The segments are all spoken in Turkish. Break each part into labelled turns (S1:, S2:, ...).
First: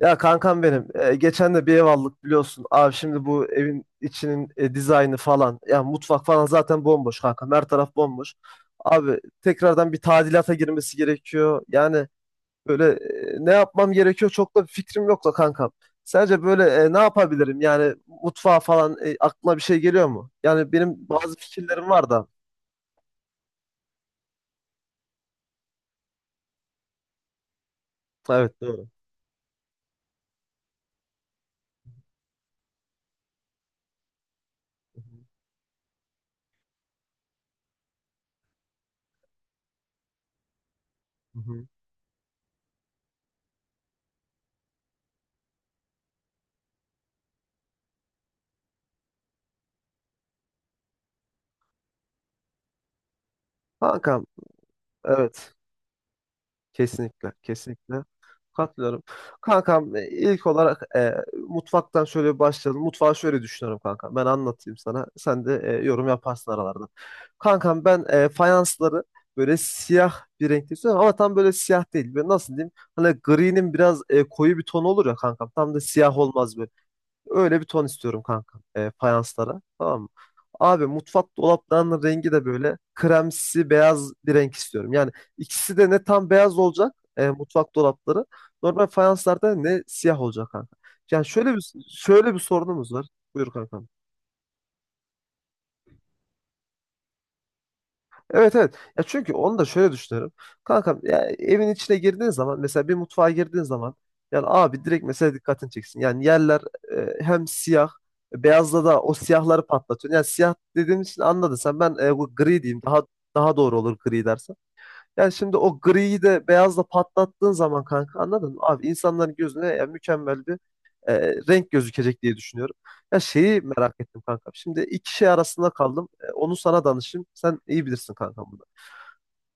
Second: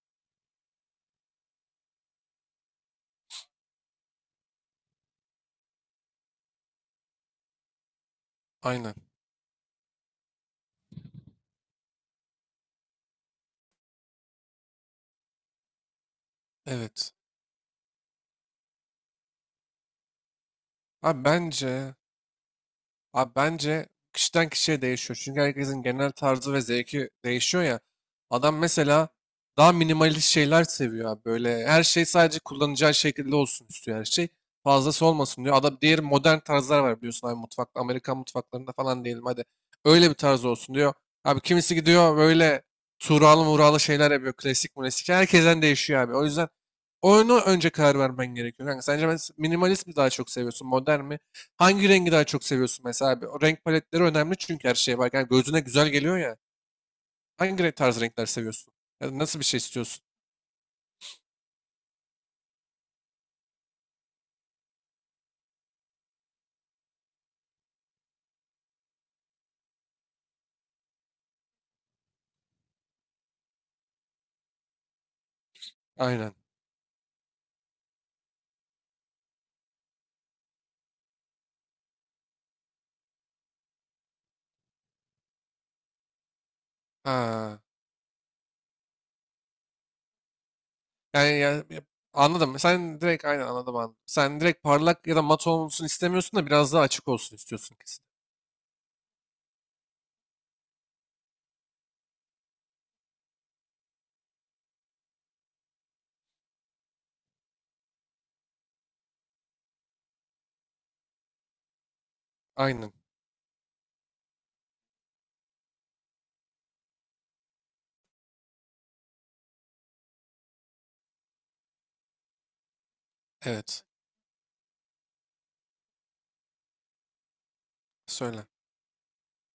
S1: Ya kankam benim geçen de bir ev aldık biliyorsun. Abi şimdi bu evin içinin dizaynı falan. Ya mutfak falan zaten bomboş kankam. Her taraf bomboş.
S2: Aynen.
S1: Abi tekrardan bir tadilata girmesi gerekiyor. Yani böyle ne yapmam gerekiyor çok da bir fikrim yok da kankam. Sence böyle ne
S2: Evet.
S1: yapabilirim? Yani mutfağa falan aklına bir şey geliyor mu? Yani benim
S2: Abi
S1: bazı fikirlerim
S2: bence
S1: var da.
S2: Abi bence kişiden kişiye değişiyor. Çünkü herkesin genel tarzı ve zevki değişiyor ya. Adam
S1: Evet, doğru.
S2: mesela daha minimalist şeyler seviyor abi. Böyle her şey sadece kullanacağı şekilde olsun istiyor her şey.
S1: Hı
S2: Fazlası
S1: hı.
S2: olmasın diyor. Adam diğer modern tarzlar var biliyorsun abi mutfakta. Amerikan mutfaklarında falan diyelim hadi. Öyle bir tarz olsun diyor.
S1: Hı
S2: Abi
S1: hı.
S2: kimisi gidiyor böyle tuğralı muğralı şeyler yapıyor. Klasik klasik. Herkesten değişiyor abi. O yüzden oyunu önce karar vermen gerekiyor. Kanka sence minimalist mi daha çok seviyorsun? Modern mi? Hangi rengi daha çok seviyorsun mesela abi? O renk paletleri
S1: Kankam,
S2: önemli çünkü her şeye bak. Yani
S1: evet.
S2: gözüne güzel geliyor ya.
S1: Kesinlikle,
S2: Hangi renk, tarz
S1: kesinlikle.
S2: renkler seviyorsun?
S1: Katılıyorum.
S2: Ya da nasıl bir şey
S1: Kankam,
S2: istiyorsun?
S1: ilk olarak, mutfaktan şöyle bir başlayalım. Mutfağı şöyle düşünüyorum kankam. Ben anlatayım sana. Sen de yorum yaparsın aralarda. Kankam ben fayansları böyle siyah bir renkte istiyorum ama tam böyle siyah değil. Böyle nasıl diyeyim? Hani gri'nin biraz koyu bir tonu olur ya kankam. Tam da siyah
S2: Aynen.
S1: olmaz böyle. Öyle bir ton istiyorum kanka. Fayanslara. Tamam mı? Abi mutfak dolaplarının rengi de böyle kremsi beyaz bir renk istiyorum. Yani ikisi de ne tam beyaz olacak
S2: Ha.
S1: mutfak dolapları. Normal fayanslarda ne siyah olacak kanka. Yani
S2: Yani
S1: şöyle
S2: ya,
S1: bir
S2: ya-
S1: şöyle bir
S2: Anladım.
S1: sorunumuz
S2: Sen
S1: var.
S2: direkt aynen
S1: Buyur
S2: anladım
S1: kanka.
S2: anladım. Sen direkt parlak ya da mat olsun istemiyorsun da biraz daha açık olsun istiyorsun kesin.
S1: Evet, evet. Ya çünkü onu da şöyle düşünüyorum. Kankam, ya evin içine girdiğin zaman, mesela bir mutfağa girdiğin zaman, yani abi direkt mesela dikkatini çeksin. Yani yerler hem siyah beyazla da o siyahları patlatıyor. Yani siyah dediğim için anladın sen, ben bu gri diyeyim,
S2: Aynen.
S1: daha doğru olur gri dersen. Yani şimdi o griyi de beyazla patlattığın zaman kanka, anladın mı? Abi insanların gözüne ya mükemmel bir e, renk gözükecek diye düşünüyorum. Ya şeyi
S2: Evet.
S1: merak ettim kankam. Şimdi iki şey arasında kaldım. Onu sana danışayım. Sen iyi bilirsin
S2: Söyle.
S1: kankam.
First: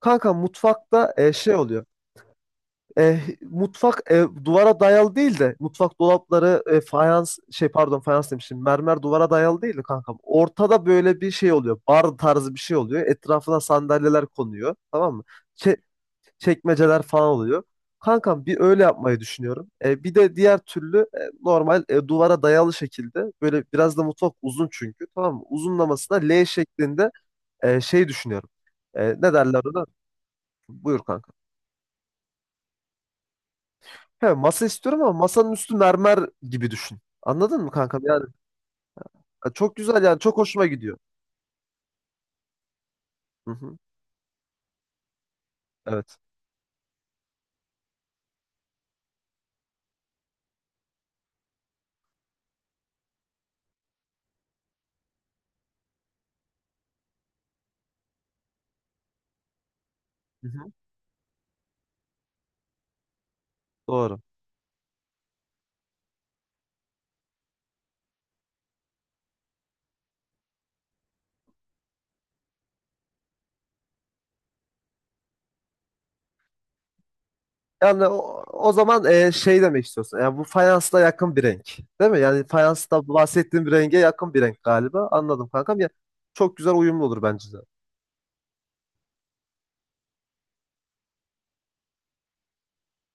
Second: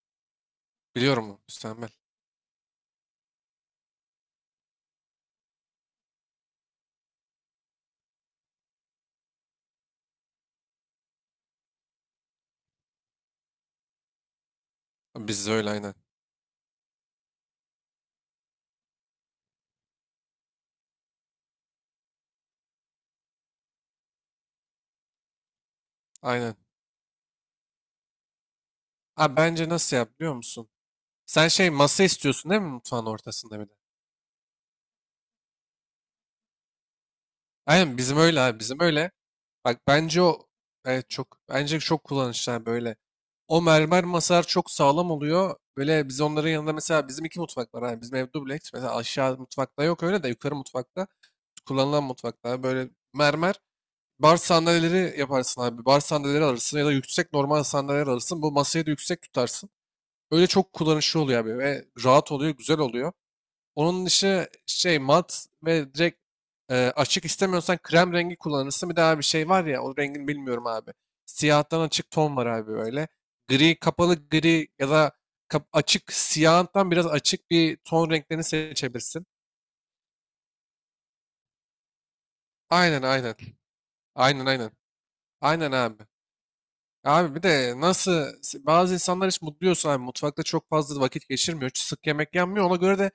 S1: Kanka mutfakta
S2: Biliyorum onu.
S1: şey oluyor.
S2: Müstakbel.
S1: Mutfak duvara dayalı değil de mutfak dolapları fayans şey, pardon, fayans demişim, mermer duvara dayalı değil de kankam. Ortada böyle bir şey oluyor. Bar tarzı bir şey oluyor. Etrafına sandalyeler konuyor. Tamam mı?
S2: Biz de öyle
S1: Çe-
S2: aynen.
S1: Çekmeceler falan oluyor. Kankam bir öyle yapmayı düşünüyorum. Bir de diğer türlü normal, duvara dayalı şekilde, böyle biraz da mutfak uzun çünkü, tamam mı? Uzunlamasına L
S2: Aynen.
S1: şeklinde şey düşünüyorum. Ne
S2: Abi
S1: derler
S2: bence
S1: ona?
S2: nasıl yap biliyor musun?
S1: Buyur kanka.
S2: Sen şey masa istiyorsun değil mi mutfağın ortasında bir de?
S1: He, masa istiyorum ama masanın üstü mermer gibi düşün. Anladın mı
S2: Aynen
S1: kankam?
S2: bizim
S1: Yani
S2: öyle abi bizim öyle.
S1: ya çok
S2: Bak
S1: güzel yani,
S2: bence
S1: çok
S2: o
S1: hoşuma gidiyor.
S2: evet çok bence çok kullanışlı böyle.
S1: Hı
S2: O
S1: hı.
S2: mermer masalar çok sağlam oluyor. Böyle
S1: Evet.
S2: biz onların yanında mesela bizim iki mutfak var. Yani bizim ev dubleks. Mesela aşağı mutfakta yok öyle de yukarı mutfakta kullanılan mutfakta böyle mermer bar sandalyeleri yaparsın abi. Bar sandalyeleri alırsın ya da yüksek normal sandalyeler alırsın. Bu masayı da yüksek tutarsın. Öyle
S1: Hı hı.
S2: çok kullanışlı oluyor abi ve rahat oluyor, güzel oluyor. Onun
S1: Doğru.
S2: dışı şey mat ve direkt açık istemiyorsan krem rengi kullanırsın. Bir daha bir şey var ya o rengini bilmiyorum abi. Siyahtan açık ton var abi böyle. Gri kapalı gri ya da açık siyahtan biraz açık bir
S1: Yani
S2: ton
S1: o,
S2: renklerini
S1: o zaman
S2: seçebilirsin.
S1: şey demek istiyorsun. Yani bu fayansla yakın bir renk. Değil mi? Yani
S2: Aynen
S1: fayansla
S2: aynen.
S1: bahsettiğim bir renge yakın bir
S2: Aynen
S1: renk
S2: aynen.
S1: galiba. Anladım
S2: Aynen
S1: kankam. Ya
S2: abi.
S1: çok güzel uyumlu olur
S2: Abi bir
S1: bence de.
S2: de nasıl bazı insanlar hiç mutlu abi mutfakta çok fazla vakit geçirmiyor. Sık yemek yenmiyor. Ona göre de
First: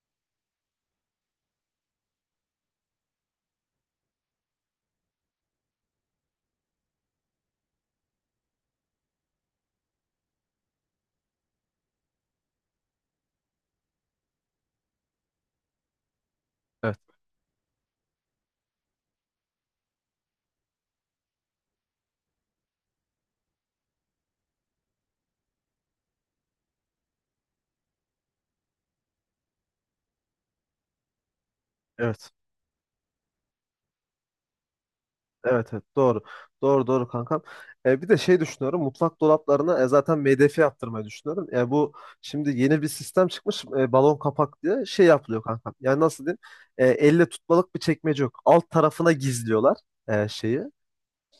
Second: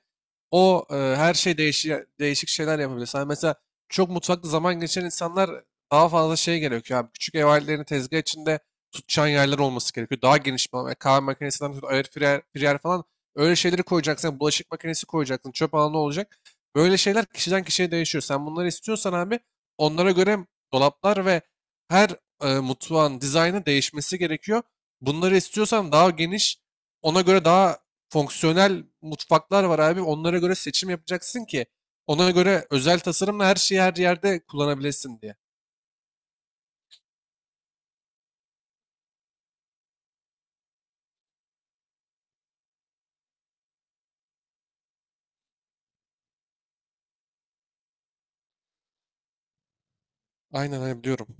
S2: o her şey değişik, değişik şeyler yapabilir. Sen mesela çok mutfakta zaman geçiren insanlar daha fazla şey gerekiyor abi. Küçük ev aletlerini tezgah içinde tutacağın yerler olması gerekiyor. Daha geniş bir alan. Yani kahve makinesinden tut, air fryer, fryer falan öyle şeyleri koyacaksın. Yani bulaşık makinesi koyacaksın. Çöp alanı olacak.
S1: Evet,
S2: Böyle şeyler kişiden kişiye değişiyor. Sen bunları istiyorsan abi onlara göre dolaplar ve her mutfağın dizaynı değişmesi gerekiyor. Bunları istiyorsan daha geniş, ona göre daha fonksiyonel mutfaklar var abi. Onlara göre seçim yapacaksın ki ona
S1: evet.
S2: göre özel tasarımla her şeyi her yerde kullanabilesin diye.
S1: Evet, evet. Doğru. Doğru, doğru kankam. Bir de şey düşünüyorum. Mutfak dolaplarına zaten MDF yaptırmayı düşünüyorum. Bu şimdi yeni bir sistem çıkmış. Balon kapak diye şey yapılıyor kankam. Yani nasıl diyeyim? Elle tutmalık bir çekmece yok. Alt tarafına gizliyorlar şeyi.
S2: Aynen aynen biliyorum.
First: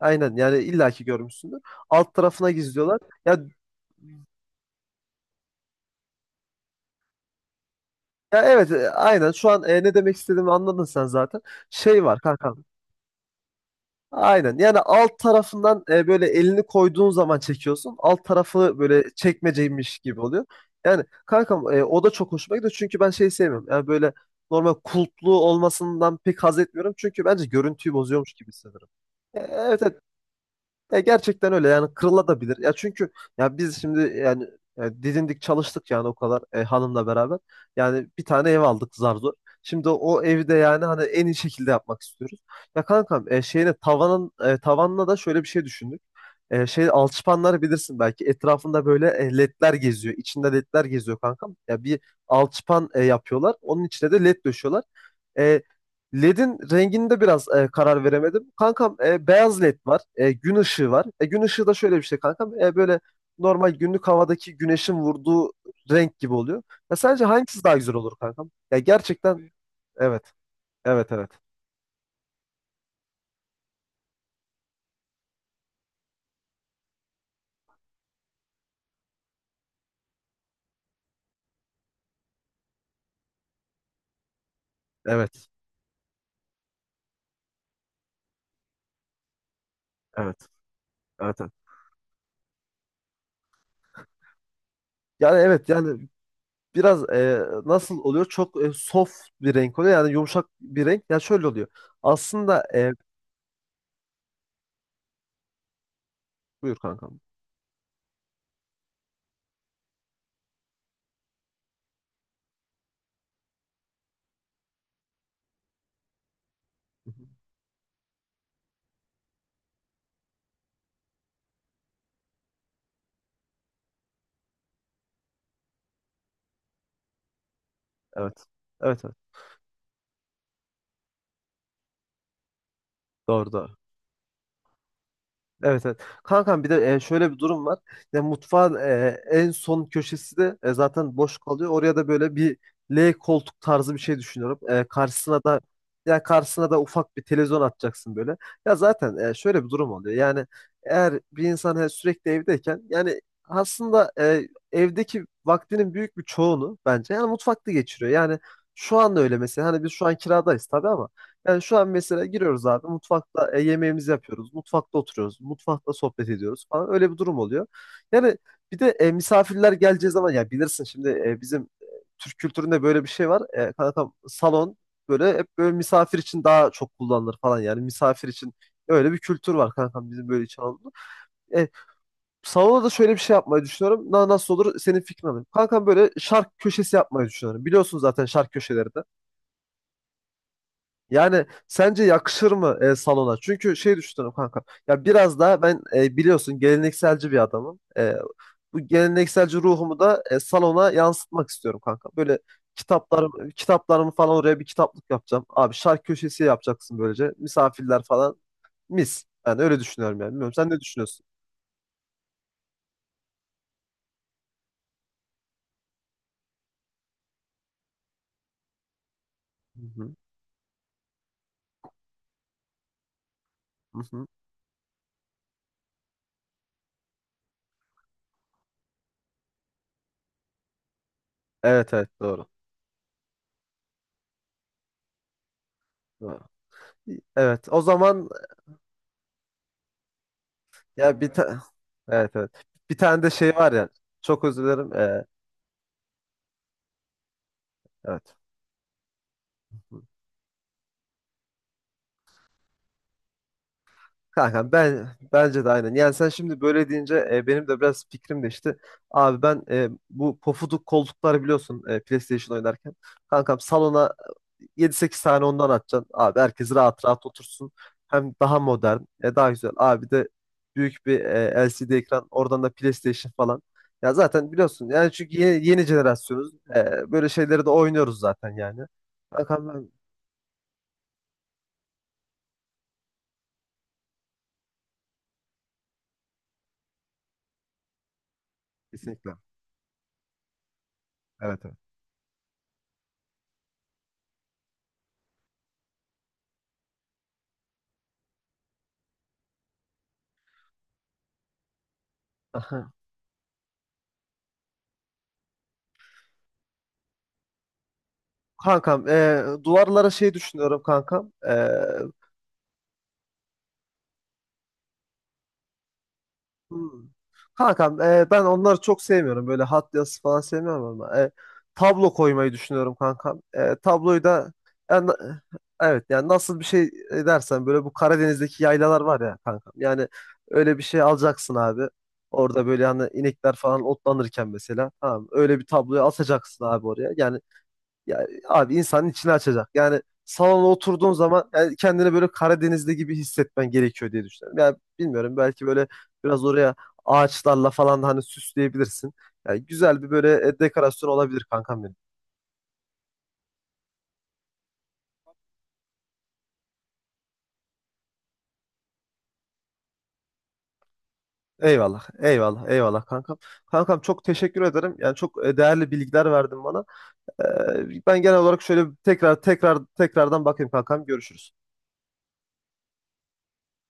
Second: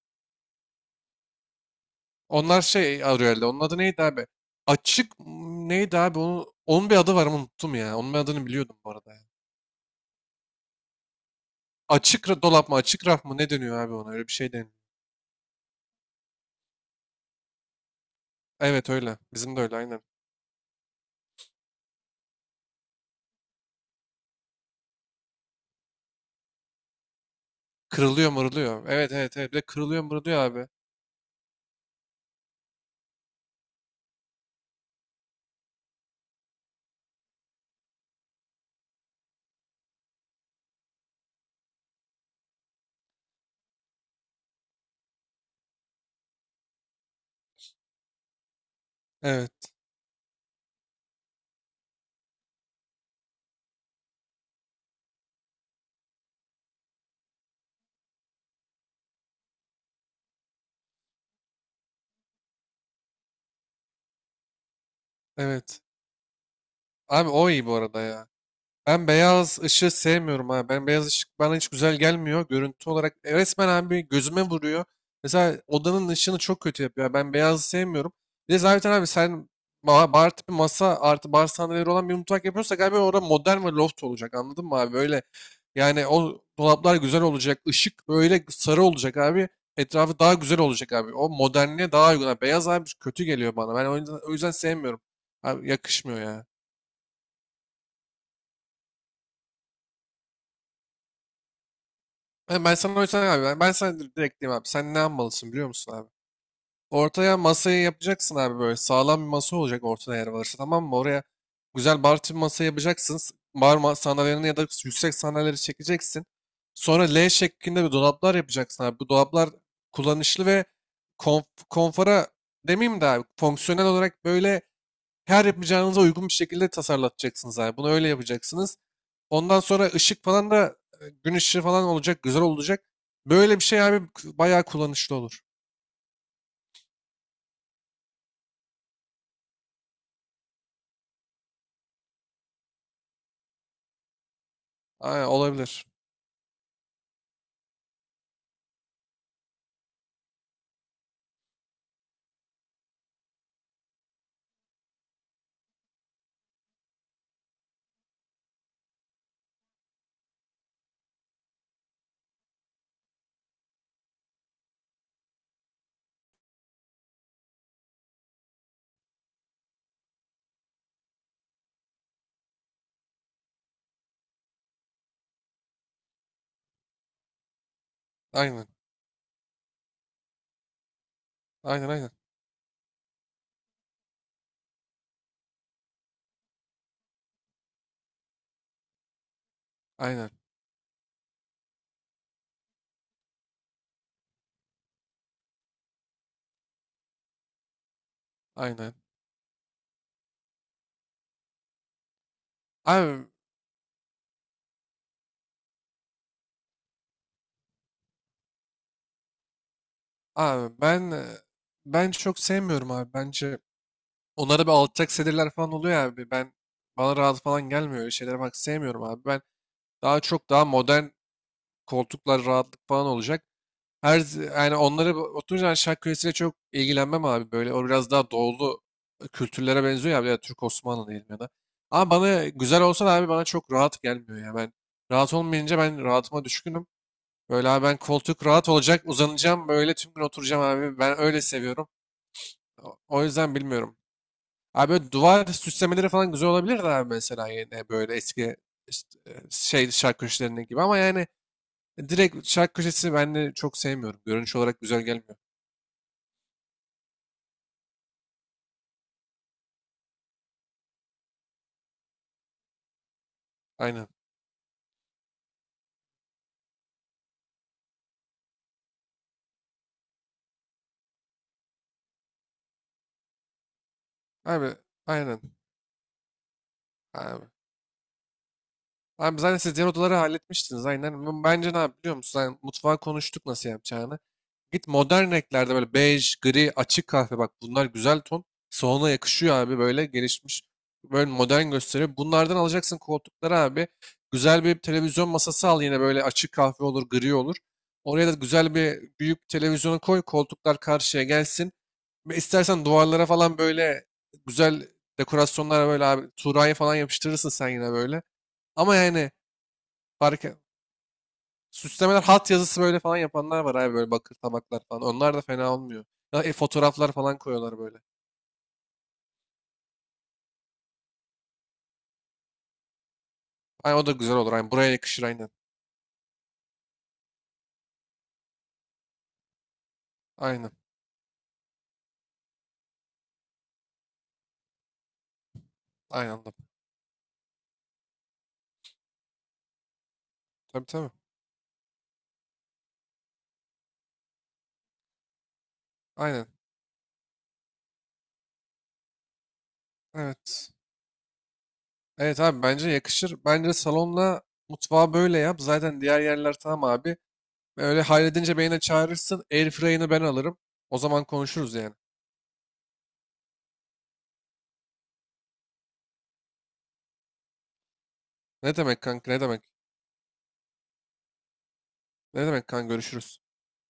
S1: Aynen, yani illaki görmüşsündür. Alt tarafına
S2: Onlar
S1: gizliyorlar.
S2: şey arıyor
S1: Ya,
S2: herhalde. Onun adı neydi abi? Açık m, neydi abi? Onun bir adı var ama unuttum ya. Onun bir
S1: ya,
S2: adını
S1: evet,
S2: biliyordum bu arada ya.
S1: aynen şu an ne demek istediğimi anladın sen zaten. Şey var
S2: Açık
S1: kankam.
S2: dolap mı? Açık raf mı? Ne dönüyor abi ona? Öyle bir şey
S1: Aynen.
S2: deniyor.
S1: Yani alt tarafından böyle elini koyduğun zaman çekiyorsun. Alt tarafı
S2: Evet
S1: böyle
S2: öyle. Bizim de öyle
S1: çekmeceymiş
S2: aynen.
S1: gibi oluyor. Yani kankam, o da çok hoşuma gidiyor. Çünkü ben şey sevmiyorum. Yani böyle normal kulplu olmasından pek haz etmiyorum. Çünkü bence görüntüyü
S2: Kırılıyor
S1: bozuyormuş gibi
S2: mırılıyor.
S1: hissediyorum.
S2: Evet evet evet. Bir de
S1: Evet, evet.
S2: kırılıyor mırılıyor abi.
S1: Ya gerçekten öyle, yani kırılabilir. Ya çünkü ya biz şimdi yani, didindik çalıştık yani o kadar, hanımla beraber. Yani bir tane ev aldık zar zor. Şimdi o evi de yani hani en iyi şekilde yapmak istiyoruz. Ya kankam, şeyine tavanın, tavanına da şöyle bir şey düşündük. Şey, alçıpanları bilirsin belki, etrafında böyle
S2: Evet.
S1: ledler geziyor. İçinde ledler geziyor kankam. Ya bir alçıpan yapıyorlar. Onun içine de led döşüyorlar. E, LED'in renginde biraz karar veremedim. Kankam, beyaz LED var. Gün ışığı var. Gün ışığı da şöyle bir şey kankam. Böyle normal günlük havadaki güneşin vurduğu
S2: Evet.
S1: renk gibi oluyor. Ya sence
S2: Abi o
S1: hangisi
S2: iyi bu
S1: daha güzel
S2: arada
S1: olur
S2: ya.
S1: kankam? Ya
S2: Ben
S1: gerçekten
S2: beyaz ışığı
S1: evet.
S2: sevmiyorum abi. Ben beyaz
S1: Evet, evet.
S2: ışık bana hiç güzel gelmiyor. Görüntü olarak resmen abi gözüme vuruyor. Mesela odanın ışığını çok kötü yapıyor. Ben beyazı sevmiyorum. Bir de zaten abi sen bar tipi masa artı bar sandalyeleri olan bir mutfak yapıyorsak abi orada modern ve loft olacak anladın mı abi? Böyle
S1: Evet.
S2: yani o dolaplar güzel olacak. Işık böyle sarı olacak abi. Etrafı daha
S1: Evet.
S2: güzel olacak abi. O
S1: Evet, evet.
S2: modernliğe daha uygun abi. Beyaz abi kötü geliyor bana. Ben o yüzden sevmiyorum.
S1: Yani evet
S2: Abi
S1: yani
S2: yakışmıyor ya.
S1: biraz, nasıl oluyor? Çok soft bir renk oluyor. Yani yumuşak bir renk. Ya şöyle oluyor. Aslında
S2: Ben sana o yüzden abi ben sana direkt diyeyim abi sen ne yapmalısın biliyor musun abi?
S1: buyur kankam.
S2: Ortaya masayı yapacaksın abi böyle sağlam bir masa olacak ortada yer varsa tamam mı? Oraya güzel bar tipi masa yapacaksın. Bar sandalyelerini ya da yüksek sandalyeleri çekeceksin. Sonra
S1: Hı hı.
S2: L şeklinde bir dolaplar yapacaksın abi. Bu dolaplar kullanışlı ve konf konfora demeyeyim de abi fonksiyonel olarak böyle her yapacağınıza uygun bir şekilde tasarlatacaksınız abi. Bunu öyle
S1: Evet.
S2: yapacaksınız.
S1: Evet, evet.
S2: Ondan sonra ışık falan da gün ışığı falan olacak. Güzel olacak.
S1: Doğru,
S2: Böyle bir
S1: doğru.
S2: şey abi bayağı kullanışlı olur.
S1: Evet, evet. Kankam bir de şöyle bir durum var. Ya mutfağın en son köşesi de zaten boş kalıyor. Oraya da böyle bir L koltuk tarzı bir şey düşünüyorum.
S2: Aynen,
S1: Karşısına da
S2: olabilir.
S1: ya karşısına da ufak bir televizyon atacaksın böyle. Ya zaten şöyle bir durum oluyor. Yani eğer bir insan sürekli evdeyken yani aslında evdeki vaktinin büyük bir çoğunu bence yani mutfakta geçiriyor. Yani şu anda öyle mesela, hani biz şu an kiradayız tabii ama yani şu an mesela giriyoruz abi, mutfakta yemeğimizi yapıyoruz. Mutfakta oturuyoruz. Mutfakta sohbet ediyoruz falan. Öyle bir durum oluyor. Yani bir de misafirler geleceği zaman ya bilirsin şimdi bizim Türk kültüründe böyle bir şey var. Kankam salon böyle hep böyle misafir için daha çok kullanılır falan. Yani misafir için
S2: Aynen.
S1: öyle bir kültür var kankam bizim böyle için Anadolu'da. E,
S2: Aynen aynen.
S1: Salona da şöyle bir şey yapmayı düşünüyorum. Nasıl olur, senin fikrin alayım. Kankam böyle şark köşesi yapmayı düşünüyorum. Biliyorsun zaten şark köşeleri de.
S2: Aynen.
S1: Yani sence yakışır mı salona? Çünkü şey düşünüyorum kanka. Ya biraz daha ben biliyorsun gelenekselci bir adamım. Bu
S2: Aynen.
S1: gelenekselci ruhumu da salona yansıtmak istiyorum kanka. Böyle
S2: Abi,
S1: kitaplarımı falan oraya bir kitaplık yapacağım. Abi şarkı köşesi yapacaksın böylece. Misafirler falan mis. Ben öyle düşünüyorum yani. Bilmiyorum, sen
S2: abi
S1: ne
S2: ben e,
S1: düşünüyorsun?
S2: ben çok sevmiyorum abi. Bence onlara bir alçak sedirler falan oluyor abi. Ben bana rahat falan gelmiyor. Öyle şeylere bak sevmiyorum abi. Ben
S1: Hı hı,
S2: daha çok daha modern koltuklar rahatlık falan olacak.
S1: hı
S2: Her
S1: hı.
S2: yani onları oturunca ben şark kölesiyle çok ilgilenmem abi. Böyle o biraz daha doğulu kültürlere benziyor ya. Bir de Türk Osmanlı diyelim ya da.
S1: Evet, evet,
S2: Ama bana
S1: doğru.
S2: güzel olsa da abi bana çok rahat gelmiyor ya. Ben rahat olmayınca ben
S1: Doğru.
S2: rahatıma düşkünüm.
S1: Evet,
S2: Böyle
S1: o
S2: abi ben
S1: zaman
S2: koltuk rahat olacak uzanacağım böyle tüm gün oturacağım abi. Ben
S1: ya
S2: öyle seviyorum.
S1: evet, evet.
S2: O
S1: Bir tane
S2: o
S1: de
S2: yüzden
S1: şey var ya.
S2: bilmiyorum.
S1: Çok özür
S2: Abi
S1: dilerim.
S2: böyle duvar süslemeleri falan güzel olabilir de abi mesela yine böyle
S1: Evet.
S2: eski işte, şark köşelerinin gibi. Ama yani direkt şark köşesi ben de çok sevmiyorum. Görünüş
S1: Kanka,
S2: olarak güzel
S1: ben
S2: gelmiyor.
S1: bence de aynen. Yani sen şimdi böyle deyince benim de biraz fikrim değişti. Abi ben, bu pofuduk koltuklar biliyorsun, PlayStation oynarken. Kankam
S2: Aynen.
S1: salona yedi sekiz tane ondan atacaksın. Abi herkes rahat rahat otursun. Hem daha modern, daha güzel. Abi de büyük bir LCD ekran. Oradan da PlayStation falan. Ya zaten
S2: Abi
S1: biliyorsun yani, çünkü
S2: aynen
S1: yeni jenerasyonuz. Böyle
S2: abi.
S1: şeyleri de oynuyoruz zaten yani.
S2: Abi zaten
S1: Kankam
S2: siz diğer
S1: ben
S2: odaları halletmiştiniz aynen. Bence ne yap biliyor musun? Yani mutfağı konuştuk nasıl yapacağını. Git modern renklerde böyle bej, gri, açık kahve bak bunlar güzel ton. Salona
S1: kesinlikle.
S2: yakışıyor abi böyle gelişmiş. Böyle
S1: Evet,
S2: modern
S1: evet.
S2: gösteriyor. Bunlardan alacaksın koltukları abi. Güzel bir televizyon masası al yine böyle açık kahve olur, gri olur. Oraya da güzel bir büyük televizyonu koy. Koltuklar karşıya gelsin. Ve İstersen duvarlara falan böyle güzel dekorasyonlara böyle abi Tuğra'yı falan yapıştırırsın sen yine böyle. Ama
S1: Kankam,
S2: yani
S1: duvarlara şey
S2: fark e-
S1: düşünüyorum kankam.
S2: süslemeler hat yazısı böyle falan yapanlar var abi böyle bakır tabaklar falan. Onlar da fena olmuyor. Ya,
S1: Hmm.
S2: fotoğraflar falan koyuyorlar böyle.
S1: Kankam, ben onları çok sevmiyorum. Böyle hat yazısı falan sevmiyorum ama. Tablo koymayı düşünüyorum kankam.
S2: Ay o da
S1: Tabloyu
S2: güzel
S1: da
S2: olur. Aynen. Buraya
S1: yani,
S2: yakışır aynen.
S1: evet yani nasıl bir şey dersen, böyle bu Karadeniz'deki yaylalar var ya kankam. Yani
S2: Aynen.
S1: öyle bir şey alacaksın abi. Orada böyle hani inekler falan otlanırken mesela. Tamam, öyle bir tabloyu
S2: Aynen, anladım.
S1: asacaksın abi oraya. Yani ya abi insanın içini açacak. Yani salona
S2: Tabii tabii.
S1: oturduğun zaman yani kendini böyle Karadeniz'de gibi hissetmen gerekiyor diye düşünüyorum. Yani bilmiyorum belki böyle biraz
S2: Aynen.
S1: oraya ağaçlarla falan da hani süsleyebilirsin. Yani güzel bir böyle
S2: Evet.
S1: dekorasyon olabilir kankam benim.
S2: Evet abi bence yakışır. Bence salonla mutfağı böyle yap. Zaten diğer yerler tamam abi. Öyle halledince beni de çağırırsın. Airfryer'ını ben alırım. O zaman konuşuruz yani.
S1: Eyvallah, eyvallah, eyvallah kankam. Kankam çok teşekkür ederim. Yani çok değerli bilgiler verdin bana. Ben genel olarak
S2: Ne
S1: şöyle
S2: demek kanka ne
S1: tekrar
S2: demek?
S1: tekrar tekrardan bakayım kankam. Görüşürüz.
S2: Ne demek kanka görüşürüz.